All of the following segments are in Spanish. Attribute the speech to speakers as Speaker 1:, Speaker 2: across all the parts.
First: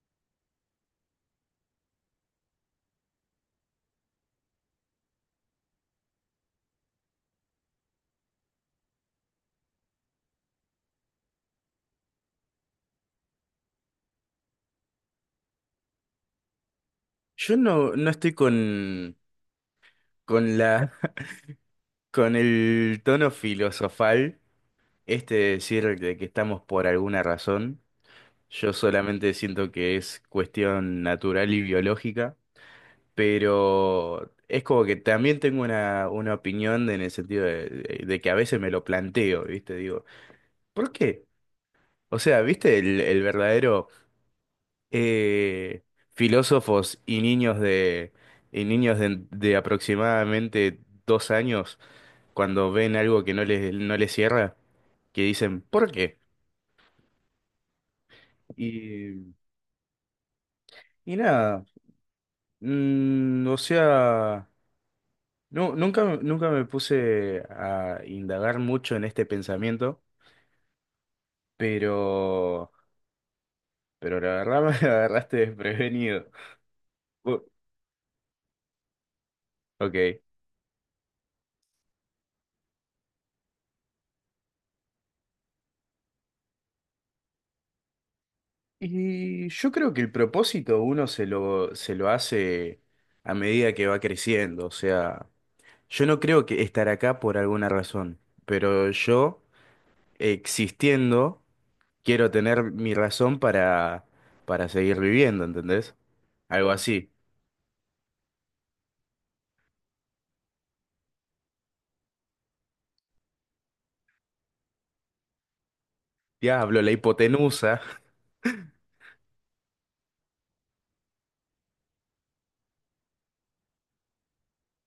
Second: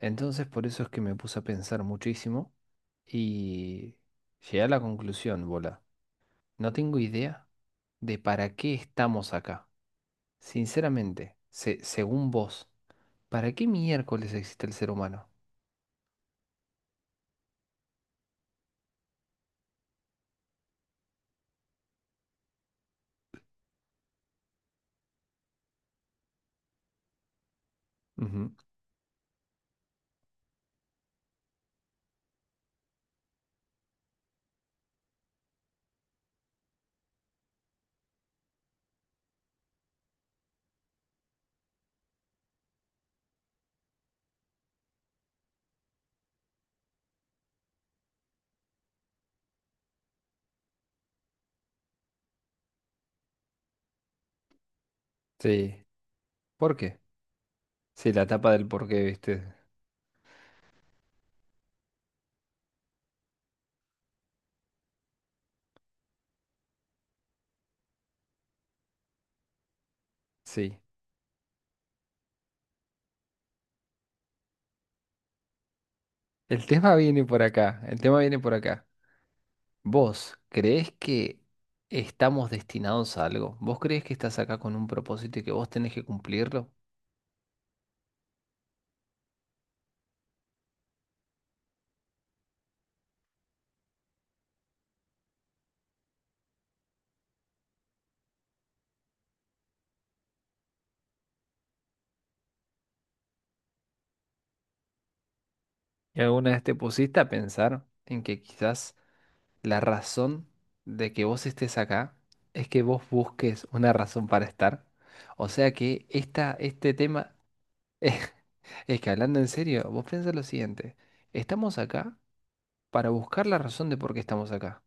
Speaker 1: Entonces por eso es que me puse a pensar muchísimo y llegué a la conclusión, bola. No tengo idea de para qué estamos acá. Sinceramente, según vos, ¿para qué miércoles existe el ser humano?
Speaker 2: Yo no estoy con la, con el tono filosofal, este de decir de que estamos por alguna razón.
Speaker 1: Ujú.
Speaker 2: Yo solamente siento que es cuestión natural y biológica, pero es como que también tengo una opinión en el sentido de que a veces me lo planteo, ¿viste? Digo, ¿por qué? O sea, ¿viste el verdadero eh, filósofos y niños y niños de aproximadamente dos años, cuando ven algo que no les cierra, que dicen,
Speaker 1: Sí.
Speaker 2: ¿por qué?
Speaker 1: ¿Por qué? Sí, la tapa del por qué,
Speaker 2: Y,
Speaker 1: ¿viste?
Speaker 2: y nada, o sea, no, nunca me puse a indagar mucho en este pensamiento,
Speaker 1: Sí.
Speaker 2: pero, pero la verdad me agarraste desprevenido.
Speaker 1: El tema viene por
Speaker 2: Bu-
Speaker 1: acá, el tema viene por acá.
Speaker 2: Ok.
Speaker 1: ¿Vos creés que estamos destinados a algo? ¿Vos creés que estás acá con un propósito y que vos tenés que cumplirlo?
Speaker 2: Y yo creo que el propósito uno se lo hace a medida que va creciendo, o sea, yo no creo que estar acá por alguna razón, pero yo... existiendo, quiero tener mi razón para seguir viviendo, ¿entendés?
Speaker 1: ¿Y alguna vez
Speaker 2: Algo
Speaker 1: te
Speaker 2: así.
Speaker 1: pusiste a pensar en que quizás la razón de que vos estés acá es que vos busques una razón para estar? O sea que esta,
Speaker 2: Diablo, la
Speaker 1: este tema
Speaker 2: hipotenusa.
Speaker 1: es, que hablando en serio, vos piensa lo siguiente, estamos acá para buscar la razón de por qué estamos acá.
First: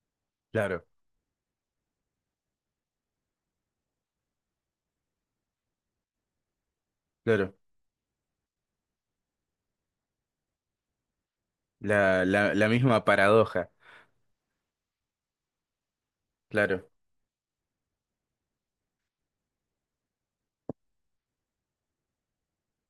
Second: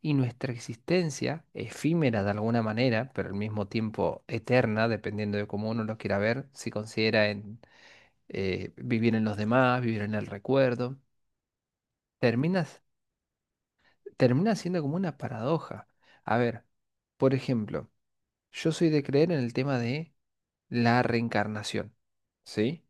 Speaker 1: Y nuestra
Speaker 2: Claro,
Speaker 1: existencia, efímera de alguna manera, pero al mismo tiempo eterna, dependiendo de cómo uno lo quiera ver, si considera
Speaker 2: claro.
Speaker 1: en vivir en los demás, vivir en el recuerdo
Speaker 2: La, la,
Speaker 1: termina
Speaker 2: la misma paradoja.
Speaker 1: termina siendo como una paradoja. A ver,
Speaker 2: Claro.
Speaker 1: por ejemplo, yo soy de creer en el tema de la reencarnación, ¿sí?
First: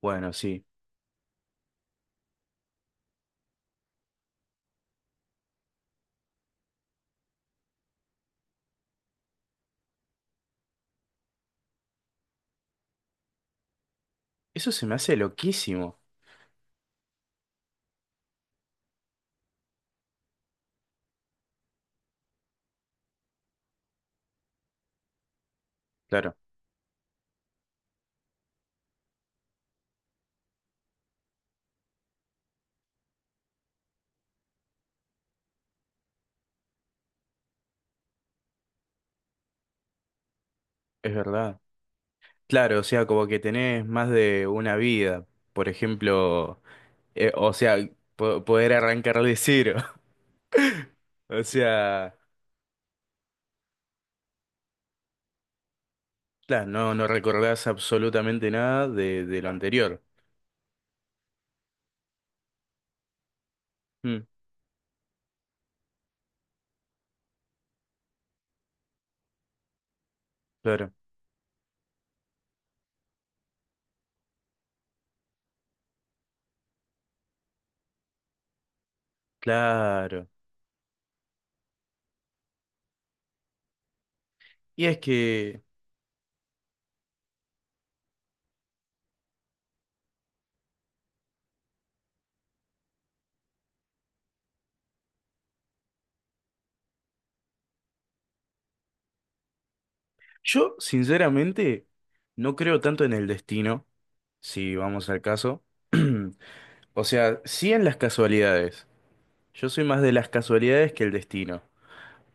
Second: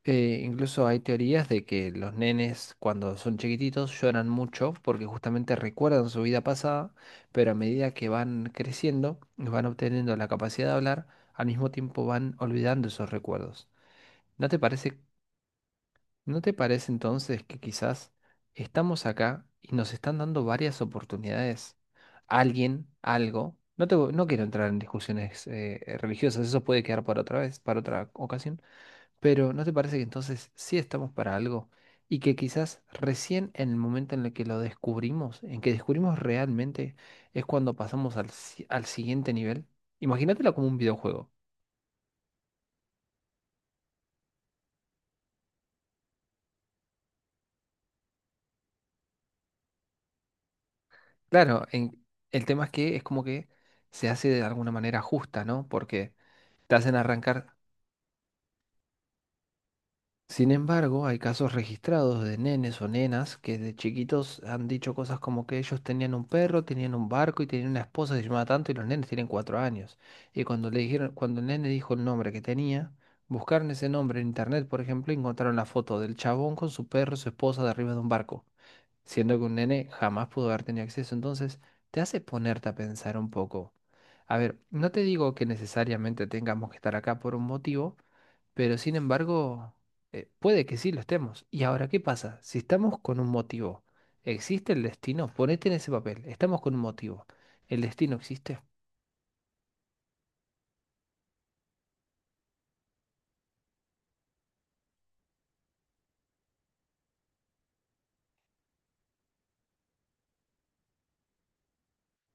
Speaker 2: Bueno, sí.
Speaker 1: Incluso hay teorías de que los nenes cuando son chiquititos lloran mucho porque justamente recuerdan su vida pasada, pero a medida que van creciendo y van obteniendo la capacidad de hablar, al mismo tiempo van olvidando esos recuerdos. ¿No te
Speaker 2: Eso se me
Speaker 1: parece
Speaker 2: hace loquísimo.
Speaker 1: ¿No te parece entonces que quizás estamos acá y nos están dando varias oportunidades? Alguien, algo. No quiero entrar en discusiones
Speaker 2: Claro,
Speaker 1: religiosas, eso puede quedar para otra vez, para otra ocasión, pero ¿no te parece que entonces sí estamos para algo y que quizás recién en el momento en el que lo descubrimos, en que descubrimos realmente, es cuando pasamos al, si- al siguiente nivel? Imagínatelo como un
Speaker 2: es
Speaker 1: videojuego.
Speaker 2: verdad. Claro, o sea, como que tenés más de una vida. Por ejemplo, o sea, poder arrancar de cero. O
Speaker 1: Claro.
Speaker 2: sea,
Speaker 1: El tema es que es como que se hace de alguna manera justa, ¿no? Porque
Speaker 2: claro,
Speaker 1: te hacen
Speaker 2: no, no
Speaker 1: arrancar.
Speaker 2: recordás absolutamente nada de lo anterior.
Speaker 1: Sin embargo, hay casos registrados de nenes o nenas que de
Speaker 2: Mm,
Speaker 1: chiquitos han dicho cosas como que ellos tenían un perro, tenían un barco y tenían una esposa que se llamaba tanto y los nenes tienen 4 años. Y cuando le
Speaker 2: claro.
Speaker 1: dijeron, cuando el nene dijo el nombre que tenía, buscaron ese nombre en internet, por ejemplo, y encontraron la foto del chabón con su perro y su esposa de arriba de un barco, siendo que un nene jamás
Speaker 2: Claro.
Speaker 1: pudo haber tenido acceso. Entonces, te hace ponerte a pensar un poco. A ver,
Speaker 2: Y
Speaker 1: no
Speaker 2: es
Speaker 1: te digo que
Speaker 2: que
Speaker 1: necesariamente tengamos que estar acá por un motivo, pero sin embargo. Puede que sí lo estemos. ¿Y ahora qué pasa? Si estamos con un motivo, ¿existe el destino? Ponete en ese papel. Estamos con un motivo. ¿El destino existe?
Speaker 2: yo, sinceramente, no creo tanto en el destino, si vamos al caso. O sea, sí en las casualidades. Yo soy más de las casualidades que el destino.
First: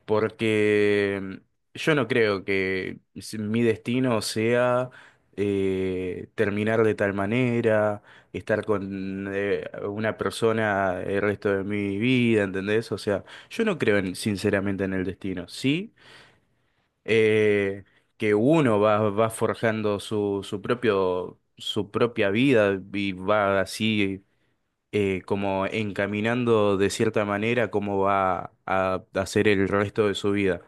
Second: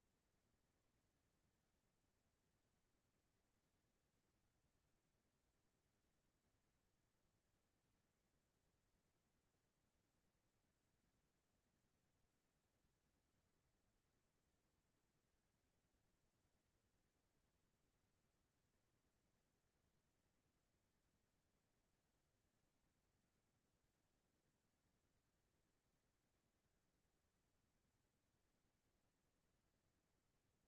Speaker 2: Porque yo no creo que mi destino sea terminar de tal manera, estar con una persona el resto de mi vida, ¿entendés? O sea, yo no creo sinceramente en el destino. Sí. Eh, que uno va forjando su propio, su propia vida y va así como encaminando de cierta manera cómo va a hacer el resto de su vida.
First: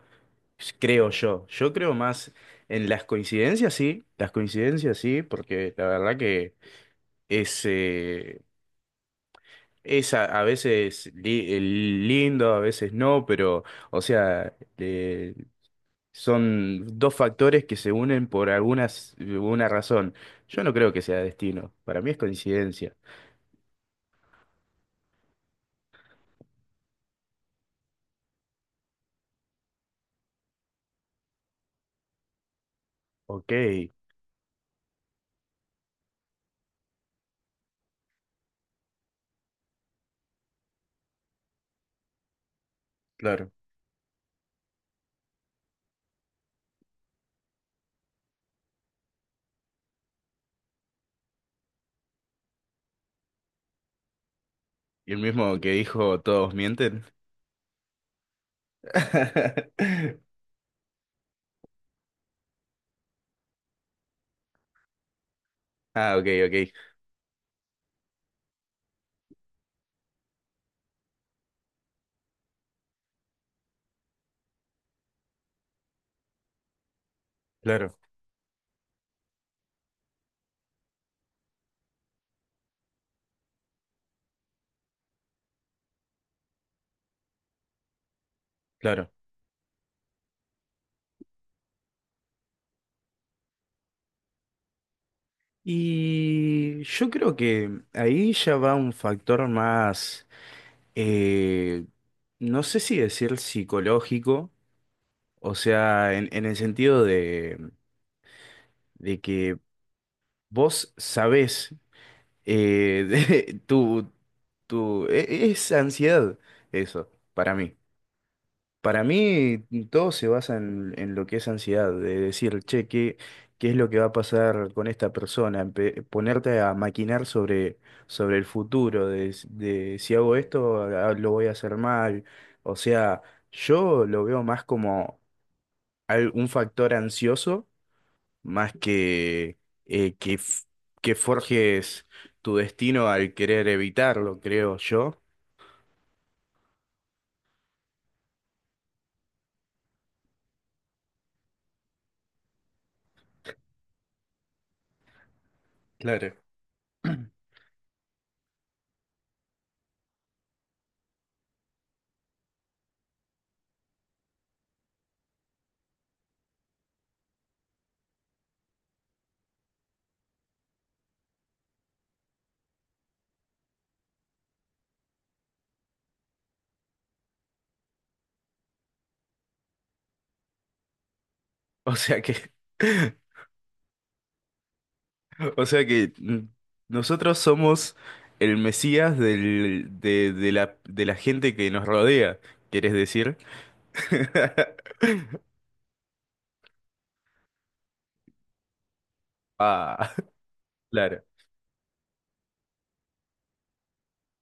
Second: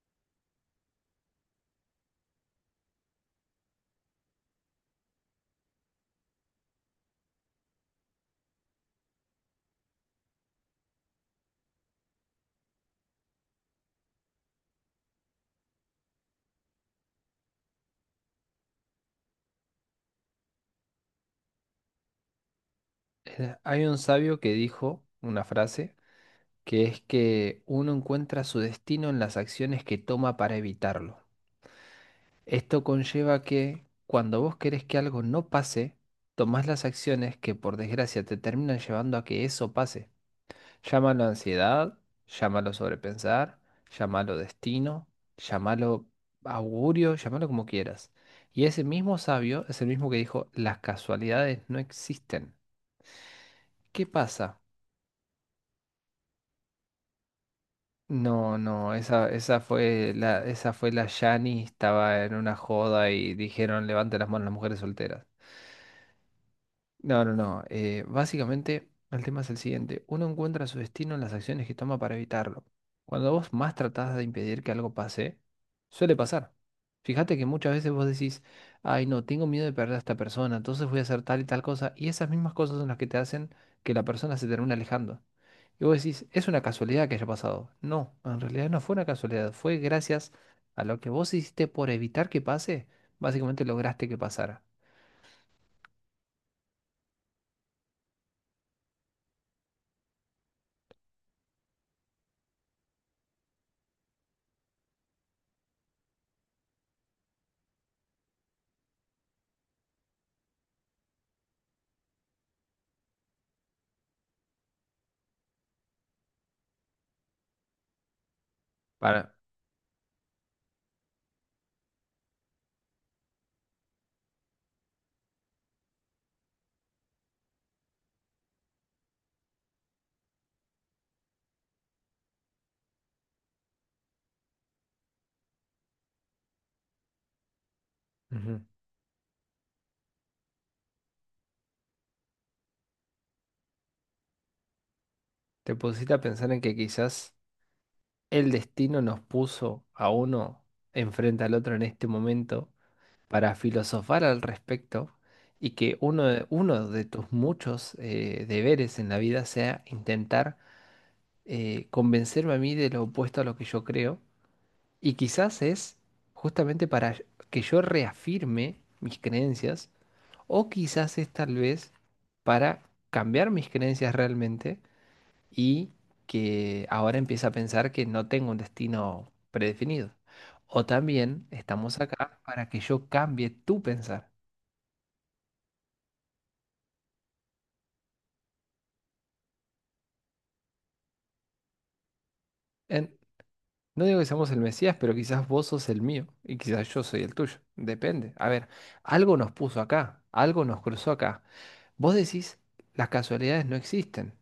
Speaker 2: Creo yo. Yo creo más en las coincidencias, sí. Las coincidencias, sí, porque la verdad que es, eh, es a veces lindo, a veces no, pero, o sea, son dos factores que se unen por una razón. Yo no creo que sea destino. Para mí es coincidencia.
Speaker 1: Hay un sabio que dijo una frase que es que uno encuentra su destino en las acciones que toma para evitarlo. Esto conlleva
Speaker 2: Ok,
Speaker 1: que cuando vos querés que algo no pase, tomás las acciones que por desgracia te terminan llevando a que eso pase. Llámalo ansiedad, llámalo
Speaker 2: claro.
Speaker 1: sobrepensar, llámalo destino, llámalo augurio, llámalo como quieras. Y ese mismo sabio es el mismo que dijo, las casualidades no existen. ¿Qué pasa?
Speaker 2: ¿Y el mismo que dijo todos mienten?
Speaker 1: No, no, esa, esa fue la Yani, estaba en una joda y dijeron, levante las manos las mujeres solteras.
Speaker 2: Ah, ok, ok.
Speaker 1: No, no, no. Básicamente, el tema es el siguiente. Uno encuentra su destino en las acciones que toma para evitarlo. Cuando vos más tratás de impedir que algo pase, suele pasar. Fíjate que muchas veces
Speaker 2: Claro,
Speaker 1: vos decís, ay, no, tengo miedo de perder a esta persona, entonces voy a hacer tal y tal cosa, y esas mismas cosas son las que te hacen que la persona se termine alejando. Y vos decís, es una casualidad que haya pasado. No, en realidad no fue una
Speaker 2: claro.
Speaker 1: casualidad, fue gracias a lo que vos hiciste por evitar que pase, básicamente lograste que pasara.
Speaker 2: Y yo creo que ahí ya va un factor más, eh, no sé si decir psicológico, o sea, en el sentido de que vos sabés. Eh, de- tu, tu, es ansiedad eso, para mí. Para
Speaker 1: Para.
Speaker 2: mí todo se basa en lo que es ansiedad, de decir, che, ¿qué es lo que va a pasar con esta persona? Ponerte a maquinar sobre el futuro, de si hago esto, ah, lo voy a hacer mal. O sea, yo lo veo más como un factor ansioso
Speaker 1: Ujú.
Speaker 2: más que eh, que, f- que forjes tu destino al querer evitarlo, creo yo.
Speaker 1: ¿Te pusiste a pensar en que quizás el destino nos puso a uno enfrente al otro en este momento para filosofar al respecto y que
Speaker 2: Claro.
Speaker 1: uno de tus muchos deberes en la vida sea intentar convencerme a mí de lo opuesto a lo que yo creo? Y quizás es justamente para que yo reafirme mis creencias o quizás es tal vez para cambiar mis creencias realmente y que ahora empieza a pensar que no tengo un destino predefinido. O también
Speaker 2: O
Speaker 1: estamos
Speaker 2: sea
Speaker 1: acá
Speaker 2: que,
Speaker 1: para que yo cambie tu pensar.
Speaker 2: o sea que nosotros somos el Mesías de de la gente que nos rodea, ¿quieres
Speaker 1: En-
Speaker 2: decir?
Speaker 1: no digo que seamos el Mesías, pero quizás vos sos el mío y quizás yo soy el tuyo. Depende. A ver, algo nos puso
Speaker 2: Ah,
Speaker 1: acá, algo nos cruzó
Speaker 2: claro.
Speaker 1: acá. Vos decís, las casualidades no existen,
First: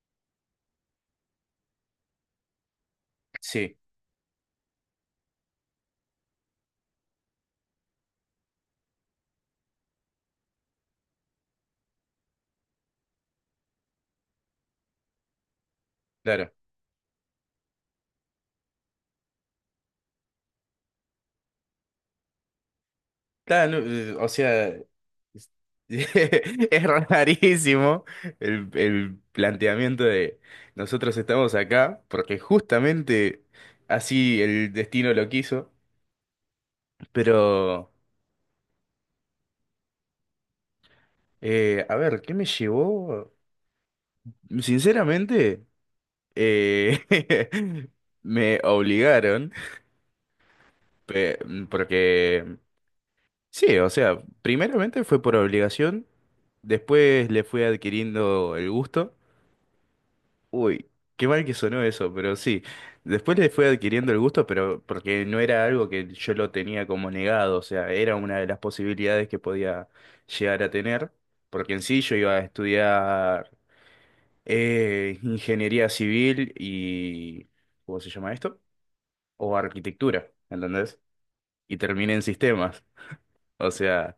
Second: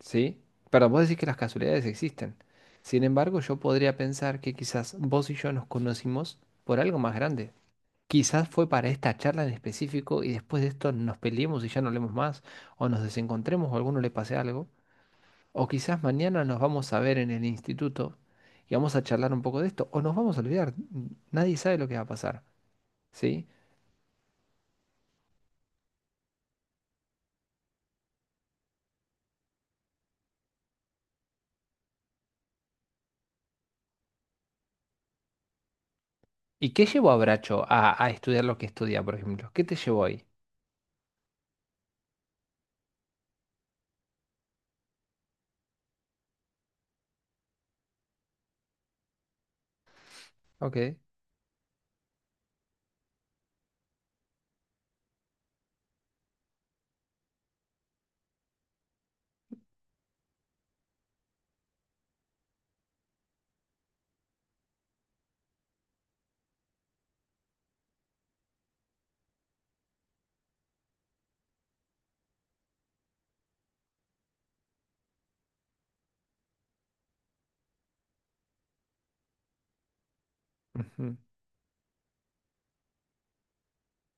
Speaker 1: ¿sí? Perdón, vos decís que las casualidades existen. Sin embargo, yo
Speaker 2: Sí,
Speaker 1: podría pensar que quizás vos y yo nos conocimos por algo más grande. Quizás fue para esta charla en específico y después de esto nos peleemos y ya no hablemos más, o nos desencontremos o a alguno le pase algo, o quizás mañana
Speaker 2: claro.
Speaker 1: nos vamos a ver en el instituto y vamos a charlar un poco de esto, o nos vamos a olvidar, nadie sabe lo que va a pasar, ¿sí?
Speaker 2: Claro, no, o sea, es es rarísimo el planteamiento de nosotros estamos acá porque justamente así el destino lo quiso,
Speaker 1: ¿Y qué llevó a Bracho
Speaker 2: pero
Speaker 1: a estudiar lo que estudia, por ejemplo? ¿Qué te llevó ahí?
Speaker 2: a ver, ¿qué me llevó? Sinceramente, eh, me obligaron,
Speaker 1: Ok.
Speaker 2: porque sí, o sea, primeramente fue por obligación, después le fui adquiriendo el gusto. Uy, qué mal que sonó eso, pero sí. Después le fue adquiriendo el gusto, pero porque no era algo que yo lo tenía como negado, o sea, era una de las posibilidades que podía llegar a tener, porque en sí yo iba a estudiar ingeniería civil y, ¿cómo se llama esto? O arquitectura, ¿entendés?
Speaker 1: Ujú.
Speaker 2: Y terminé en sistemas. O sea,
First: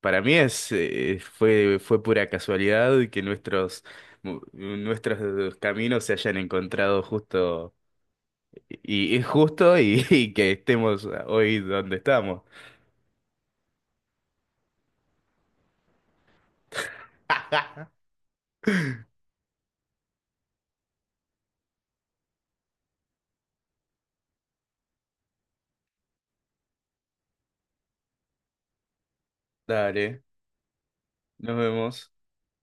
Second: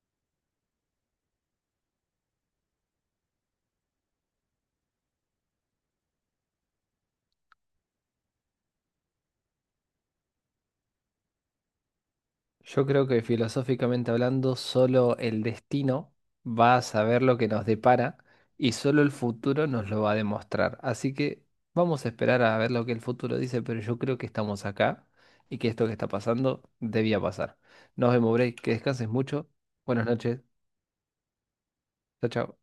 Speaker 2: para mí fue pura casualidad que nuestros caminos se hayan encontrado justo, y que estemos hoy donde estamos.
Speaker 1: Yo creo que filosóficamente hablando, solo el destino va a saber lo que nos depara y solo el futuro nos lo va a demostrar. Así que vamos a esperar a ver lo que el futuro dice, pero yo creo que estamos acá y que esto que está pasando debía pasar. Nos vemos, Bray, que descanses mucho. Buenas
Speaker 2: Dale,
Speaker 1: noches.
Speaker 2: nos vemos.
Speaker 1: Chao, chao.